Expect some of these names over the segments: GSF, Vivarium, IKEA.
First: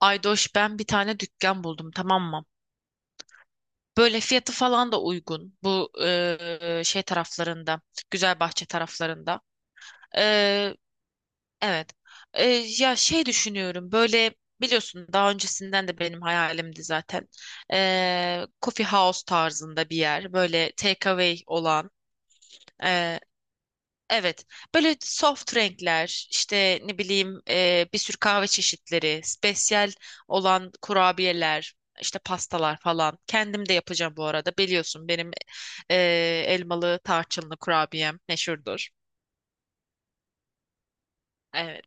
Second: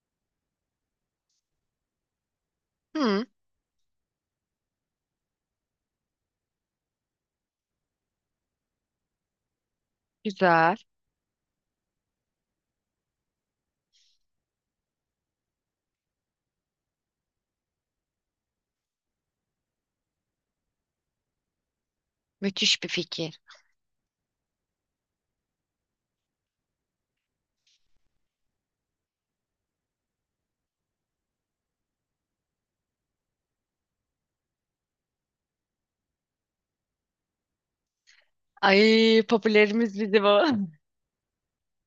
Aydoş, ben bir tane dükkan buldum, tamam mı? Hı, Böyle fiyatı falan da uygun. Bu şey taraflarında, Güzelbahçe taraflarında. Eee, güzel. evet. Ya şey düşünüyorum. Böyle biliyorsun, daha öncesinden de benim hayalimdi zaten. Coffee house tarzında bir yer, böyle takeaway olan. Müthiş bir fikir. Evet, böyle soft renkler, işte ne bileyim bir sürü kahve çeşitleri, spesiyel olan kurabiyeler, işte pastalar falan. Kendim de yapacağım bu arada. Biliyorsun benim e, elmalı tarçınlı kurabiyem meşhurdur. Ay popülerimiz bizi bu. Evet.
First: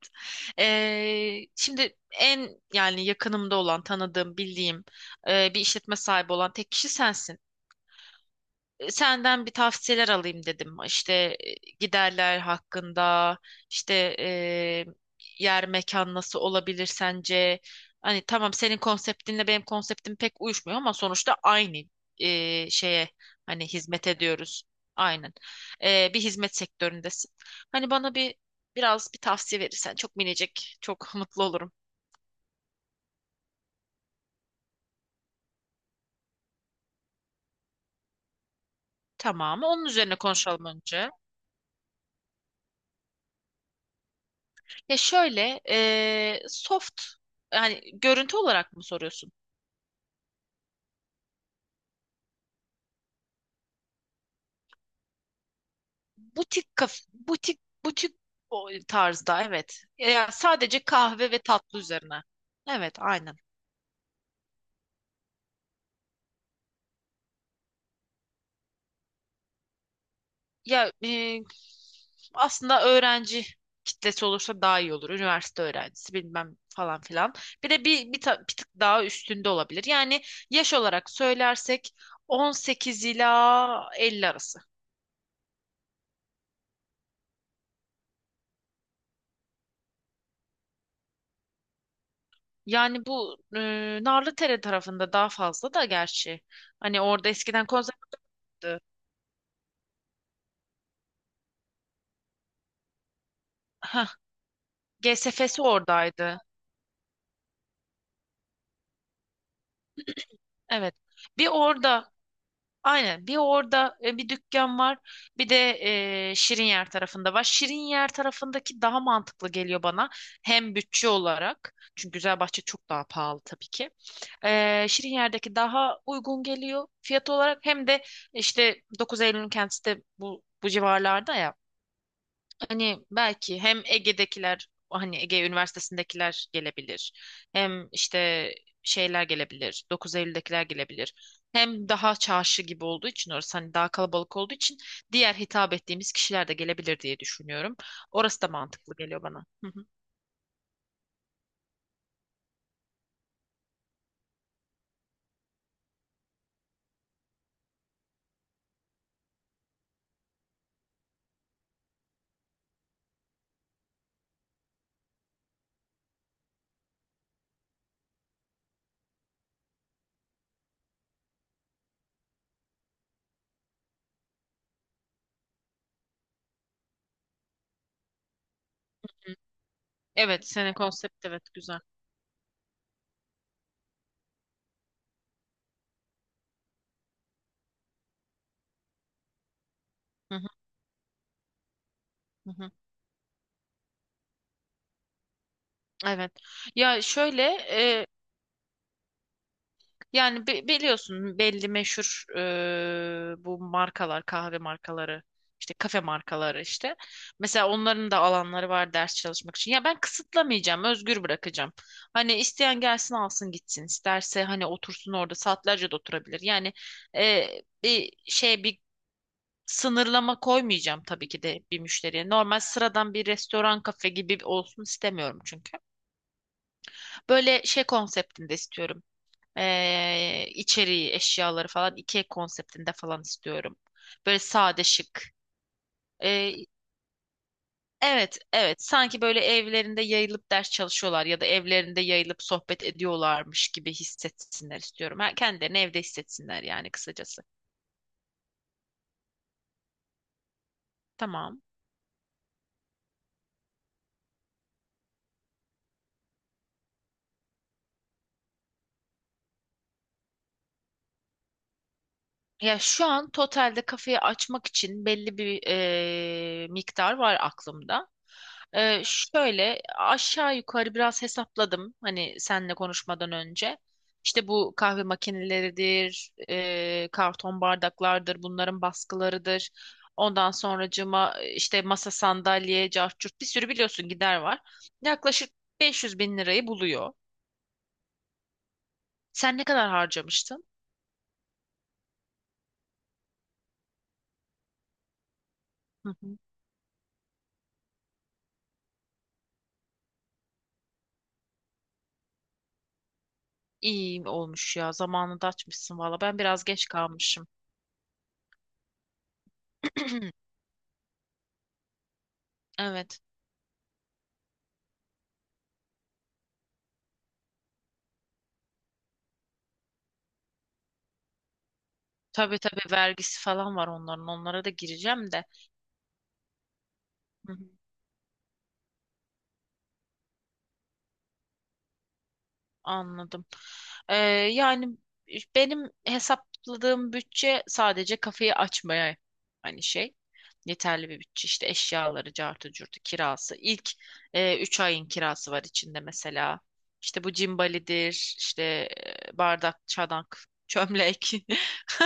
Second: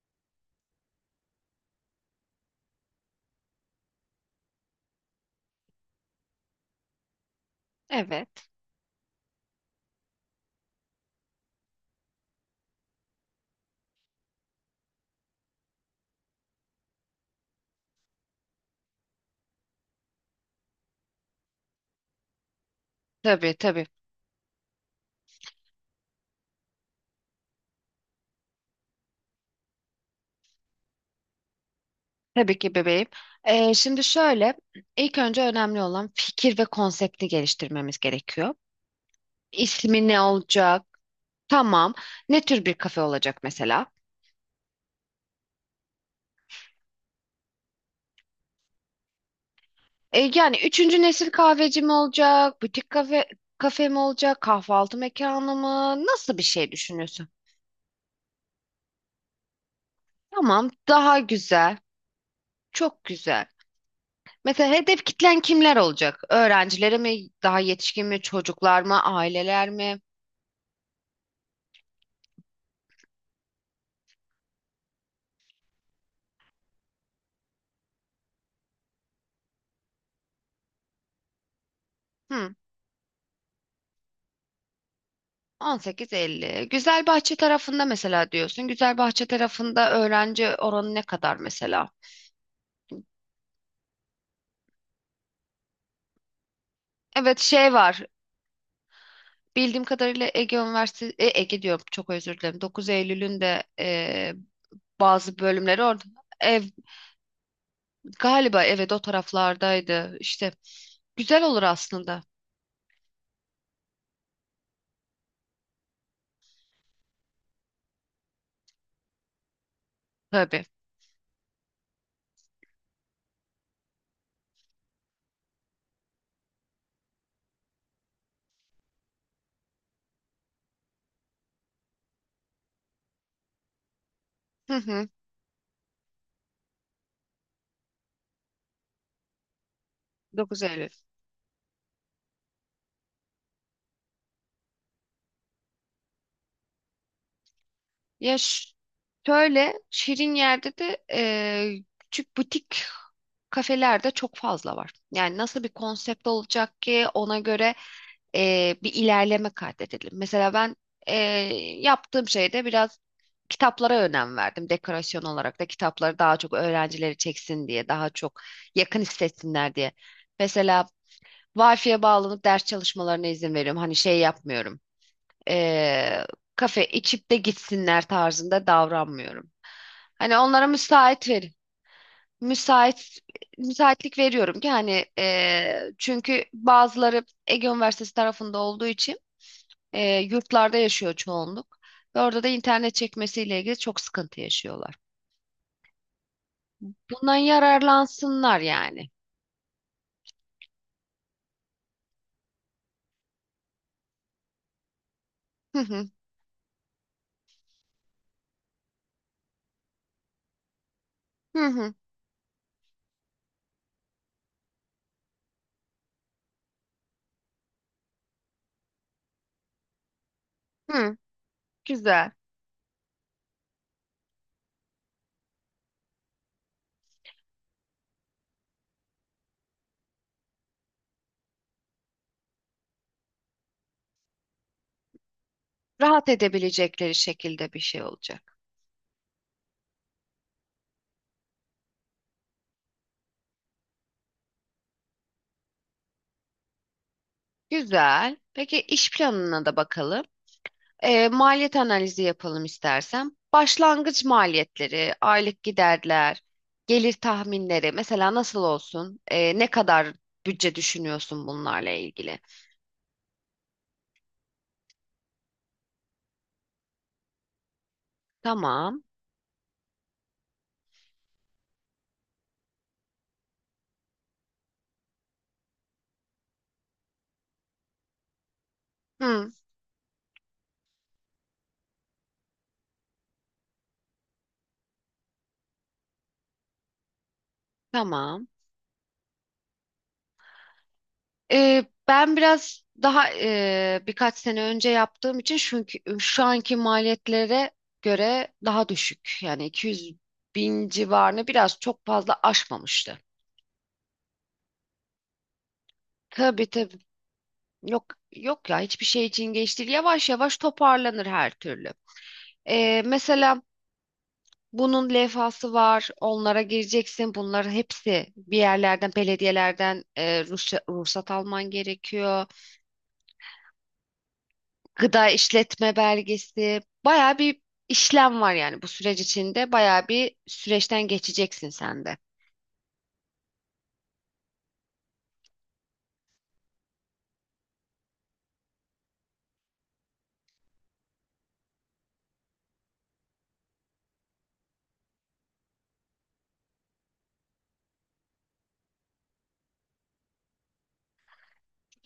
Şimdi en, yani yakınımda olan, tanıdığım, bildiğim bir işletme sahibi olan tek kişi sensin. Evet. Senden bir tavsiyeler alayım dedim. İşte giderler hakkında, işte e, yer mekan nasıl olabilir sence? Hani tamam, senin konseptinle benim konseptim pek uyuşmuyor ama sonuçta aynı şeye Tabii hani tabii. hizmet ediyoruz. Aynen. Bir hizmet sektöründesin. Hani bana biraz bir tavsiye verirsen çok minicik, çok mutlu olurum. Tabii ki bebeğim. Şimdi şöyle, ilk önce önemli olan fikir ve konsepti geliştirmemiz gerekiyor. Tamam. Onun İsmi üzerine ne konuşalım olacak? önce. Tamam. Ne tür bir kafe olacak mesela? Ya şöyle, soft yani görüntü olarak mı soruyorsun? Yani üçüncü nesil kahveci mi olacak? Butik kafe, kafe mi olacak? Kahvaltı mekanı mı? Nasıl bir şey Butik kaf, düşünüyorsun? butik butik o tarzda evet. Ya Tamam. sadece Daha kahve ve güzel. tatlı üzerine. Evet, Çok aynen. güzel. Mesela hedef kitlen kimler olacak? Öğrencilere mi, daha yetişkin mi, çocuklar mı, aileler mi? Ya aslında öğrenci kitlesi olursa daha iyi olur. Üniversite öğrencisi bilmem falan filan. Bir de bir tık daha üstünde olabilir. Yani yaş olarak söylersek Hı, 18 ila 50 arası. 18-50. Güzelbahçe tarafında mesela diyorsun. Güzelbahçe tarafında öğrenci oranı ne kadar mesela? Yani bu Narlıdere tarafında daha fazla da gerçi. Hani orada Evet eskiden şey var. konservatuvar vardı. Bildiğim kadarıyla Ege Üniversitesi, Ege diyorum çok özür dilerim. 9 Eylül'ün de G S bazı GSF'si bölümleri orada. oradaydı. Ev, galiba evet o taraflardaydı. İşte Evet. güzel Bir olur orada aslında. aynen bir orada bir dükkan var. Bir de Şirinyer tarafında var. Şirinyer tarafındaki daha mantıklı geliyor bana. Tabii. Hem bütçe olarak. Çünkü Güzelbahçe çok daha pahalı tabii ki. Şirinyer'deki daha uygun geliyor fiyat olarak. Hem de işte Dokuz Eylül'ün kendisi de bu civarlarda ya. Hani belki hem Ege'dekiler, Hı hı. hani Ege Üniversitesi'ndekiler gelebilir. Hem işte şeyler gelebilir, Dokuz 9 Eylül'dekiler gelebilir. Hem daha çarşı gibi olduğu için orası, hani daha kalabalık olduğu için diğer hitap ettiğimiz kişiler de gelebilir diye düşünüyorum. Ya Orası da mantıklı geliyor bana. Hı şöyle hı. şirin yerde de küçük butik kafelerde çok fazla var. Yani nasıl bir konsept olacak ki ona göre bir ilerleme kaydedelim. Mesela ben yaptığım şeyde biraz kitaplara önem verdim. Dekorasyon olarak da kitapları daha çok öğrencileri çeksin diye, daha çok yakın hissetsinler diye. Mesela Wi-Fi'ye bağlanıp ders çalışmalarına izin veriyorum. Hani şey yapmıyorum eee, kafe içip de gitsinler tarzında davranmıyorum. Hani Evet, onlara senin konsept müsait evet verin. güzel. Müsait müsaitlik veriyorum ki hani çünkü bazıları Ege Üniversitesi tarafında olduğu için Hı hı, yurtlarda yaşıyor çoğunluk ve orada da hı hı. internet çekmesiyle ilgili çok sıkıntı yaşıyorlar. Evet. Ya Bundan şöyle, yararlansınlar yani. yani biliyorsun belli meşhur bu markalar, kahve markaları, işte Hı kafe hı markaları işte. Mesela onların da alanları var ders çalışmak için. Ya ben kısıtlamayacağım, özgür hı bırakacağım. hı Hani isteyen gelsin alsın gitsin. İsterse hani otursun orada saatlerce de oturabilir. Yani e, bir sınırlama koymayacağım hı. tabii ki de bir müşteriye. Güzel. Normal sıradan bir restoran kafe gibi olsun istemiyorum çünkü. Böyle şey konseptinde istiyorum. İçeriği, eşyaları falan IKEA konseptinde falan istiyorum. Böyle sade, şık. Rahat Ee, edebilecekleri şekilde bir şey evet, olacak. evet. Sanki böyle evlerinde yayılıp ders çalışıyorlar ya da evlerinde yayılıp sohbet ediyorlarmış gibi hissetsinler istiyorum. Ha, kendilerini evde hissetsinler yani kısacası. Güzel. Peki iş planına da bakalım. Tamam. Maliyet analizi yapalım istersen. Başlangıç maliyetleri, aylık giderler, gelir tahminleri mesela nasıl olsun? Ne kadar bütçe düşünüyorsun bunlarla ilgili? Ya şu an totalde kafeyi açmak için belli bir miktar var aklımda. Tamam. Şöyle aşağı yukarı biraz hesapladım hani seninle konuşmadan önce. İşte bu kahve makineleridir, karton bardaklardır, bunların Hı, baskılarıdır. Ondan sonracığıma işte masa sandalye, cart curt bir sürü biliyorsun gider var. Yaklaşık 500 bin lirayı buluyor. tamam. Sen ne kadar harcamıştın? Ben biraz daha birkaç sene önce yaptığım için çünkü şu anki maliyetlere göre daha düşük. Yani 200 bin civarını biraz çok fazla aşmamıştı. İyi olmuş ya. Zamanında açmışsın valla. Ben biraz Tabii geç tabii. kalmışım. Yok yok ya hiçbir şey için geç değil. Yavaş yavaş toparlanır her türlü. Evet. Mesela bunun levhası var. Onlara gireceksin. Bunların hepsi bir yerlerden, belediyelerden ruhsat alman gerekiyor. Tabii tabii, vergisi falan var onların. Onlara da Gıda gireceğim de. işletme belgesi. Baya Hı hı, bir işlem var yani bu süreç içinde. Baya bir süreçten geçeceksin sen de. anladım. Ee, yani benim hesapladığım bütçe sadece kafeyi açmaya hani şey. Yeterli bir bütçe. İşte eşyaları, cartı, curtu, kirası. İlk 3 ayın kirası var içinde mesela. İşte bu cimbalidir, işte bardak, çanak, çömlek.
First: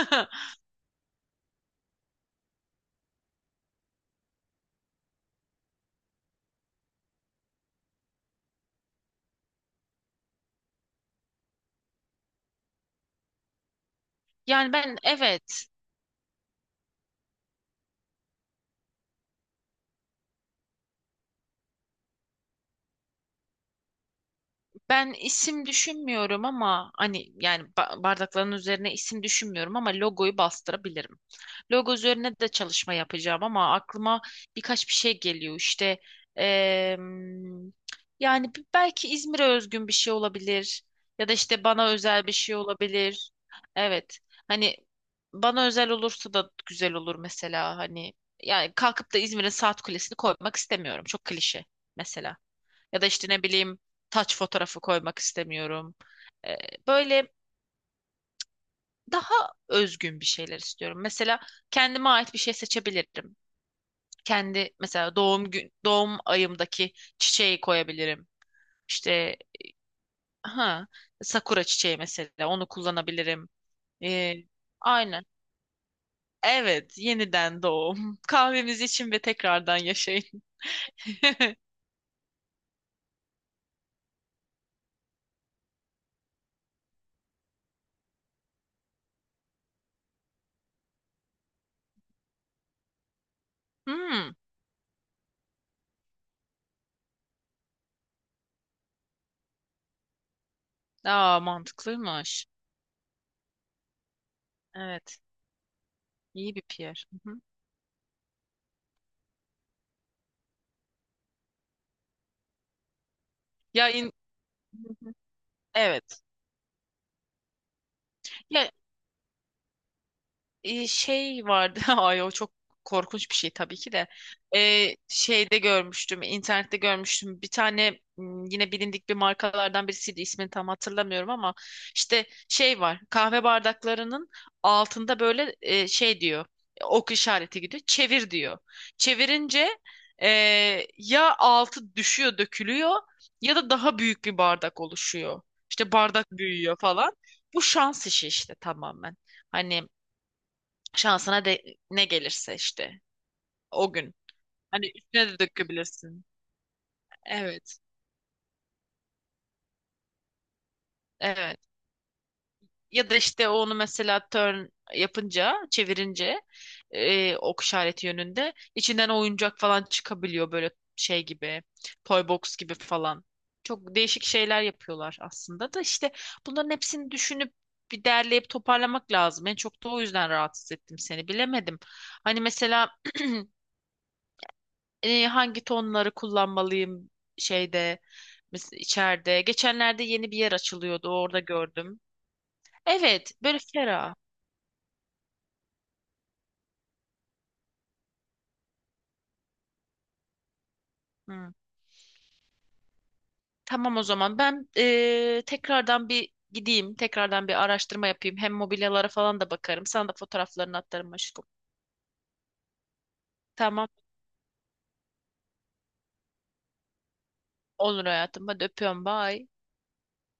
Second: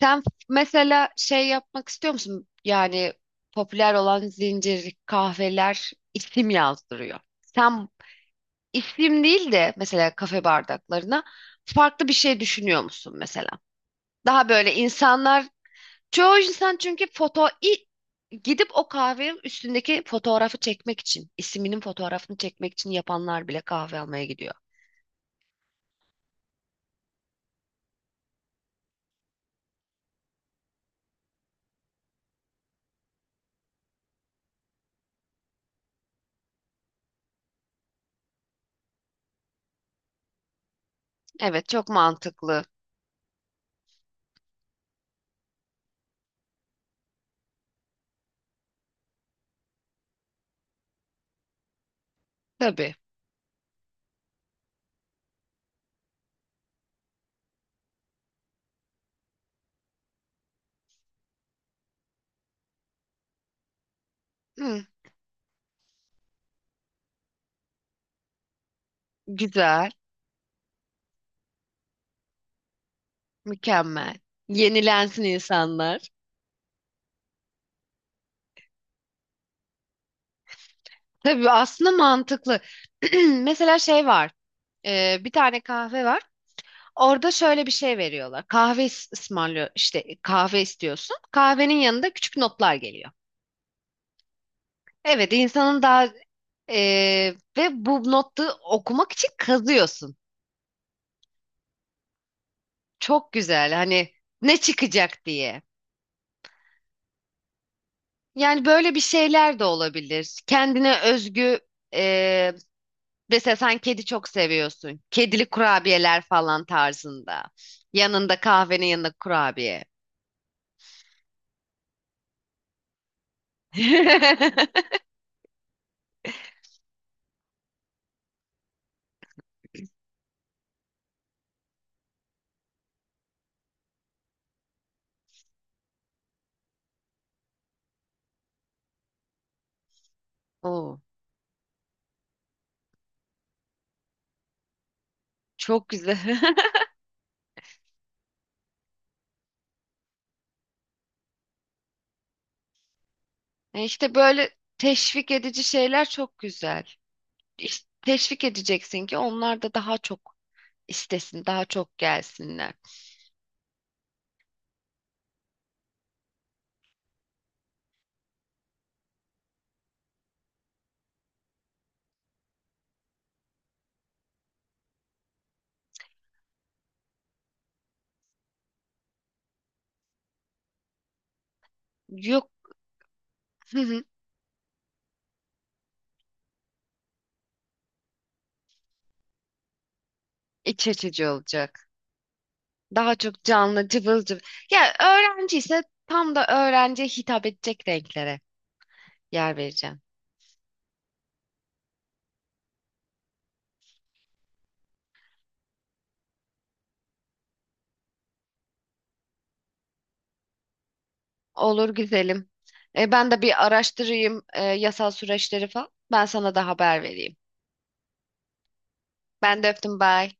Sen mesela şey yapmak istiyor musun? Yani popüler olan zincir kahveler isim yazdırıyor. Sen İsim değil de mesela kafe bardaklarına farklı bir şey düşünüyor musun mesela? Daha Yani böyle ben, insanlar evet, çoğu insan çünkü gidip o kahvenin üstündeki fotoğrafı çekmek için isminin fotoğrafını çekmek için yapanlar bile kahve almaya gidiyor. ben isim düşünmüyorum ama hani yani bardakların üzerine isim düşünmüyorum ama logoyu bastırabilirim. Logo üzerine de çalışma yapacağım ama aklıma birkaç bir şey geliyor işte em, yani belki İzmir'e özgün bir şey olabilir ya da işte Evet çok bana özel bir şey mantıklı. olabilir. Evet, hani bana özel olursa da güzel olur mesela, hani yani kalkıp da İzmir'in saat kulesini koymak istemiyorum, çok klişe mesela. Tabii. Ya da işte ne bileyim taç fotoğrafı koymak istemiyorum. Ee, böyle daha özgün bir şeyler istiyorum. Mesela kendime ait bir şey seçebilirim. Kendi Hı, mesela doğum ayımdaki çiçeği koyabilirim. İşte güzel. ha, sakura çiçeği mesela, onu kullanabilirim. Mükemmel. Ee, Yenilensin aynen. insanlar. Evet, yeniden doğum. Kahvemizi için ve tekrardan yaşayın. Tabii aslında mantıklı. Mesela şey var. Bir tane kahve var. Orada şöyle bir şey veriyorlar. Kahve ısmarlıyor işte kahve istiyorsun. Kahvenin yanında küçük notlar geliyor. Hmm. Evet insanın daha e, ve bu notu okumak için kazıyorsun. Aa, mantıklıymış. Çok güzel hani ne Evet. çıkacak diye. İyi bir PR. Hı hı. Yani böyle bir şeyler de olabilir. Kendine özgü e, mesela sen Ya kedi in... çok Hı seviyorsun. hı. Kedili Evet. kurabiyeler falan tarzında. Yanında Ya kahvenin yanında kurabiye. Şey vardı. Ay, o çok korkunç bir şey tabii ki de. Şeyde görmüştüm, internette görmüştüm. Bir tane yine bilindik bir markalardan birisiydi. İsmini tam hatırlamıyorum ama işte şey var. Kahve bardaklarının altında böyle şey diyor. Ok işareti gidiyor. Çevir diyor. Çevirince e, Oo, ya altı düşüyor, dökülüyor ya da daha büyük bir bardak oluşuyor. çok İşte güzel. bardak büyüyor falan. Bu şans işi işte, tamamen. Hani şansına de ne gelirse işte o İşte gün. böyle Hani üstüne teşvik de edici şeyler dökebilirsin. çok güzel. Evet. Teşvik edeceksin ki onlar da daha çok istesin, daha Evet. çok gelsinler. Ya da işte onu mesela turn yapınca, çevirince ok işareti yönünde içinden oyuncak falan çıkabiliyor, böyle şey gibi. Toy box gibi falan. Çok değişik şeyler yapıyorlar aslında da, işte bunların hepsini düşünüp bir derleyip toparlamak lazım. En çok da o yüzden rahatsız ettim seni. Bilemedim. Hani Yok, mesela hı hı, hangi tonları kullanmalıyım şeyde içeride. Geçenlerde yeni bir yer iç açılıyordu. açıcı Orada olacak. gördüm. Daha Evet, çok böyle canlı, ferah. cıvıl cıvıl. Ya öğrenci ise tam da öğrenciye hitap edecek renklere yer vereceğim. Hı. Tamam o zaman ben tekrardan bir gideyim. Tekrardan bir araştırma yapayım. Hem mobilyalara falan da bakarım. Sana da fotoğraflarını atarım aşkım. Olur güzelim. Ben de bir Tamam. araştırayım yasal süreçleri falan. Ben sana da haber vereyim. Olur hayatım. Hadi öpüyorum. Bye. Ben de öptüm, bye.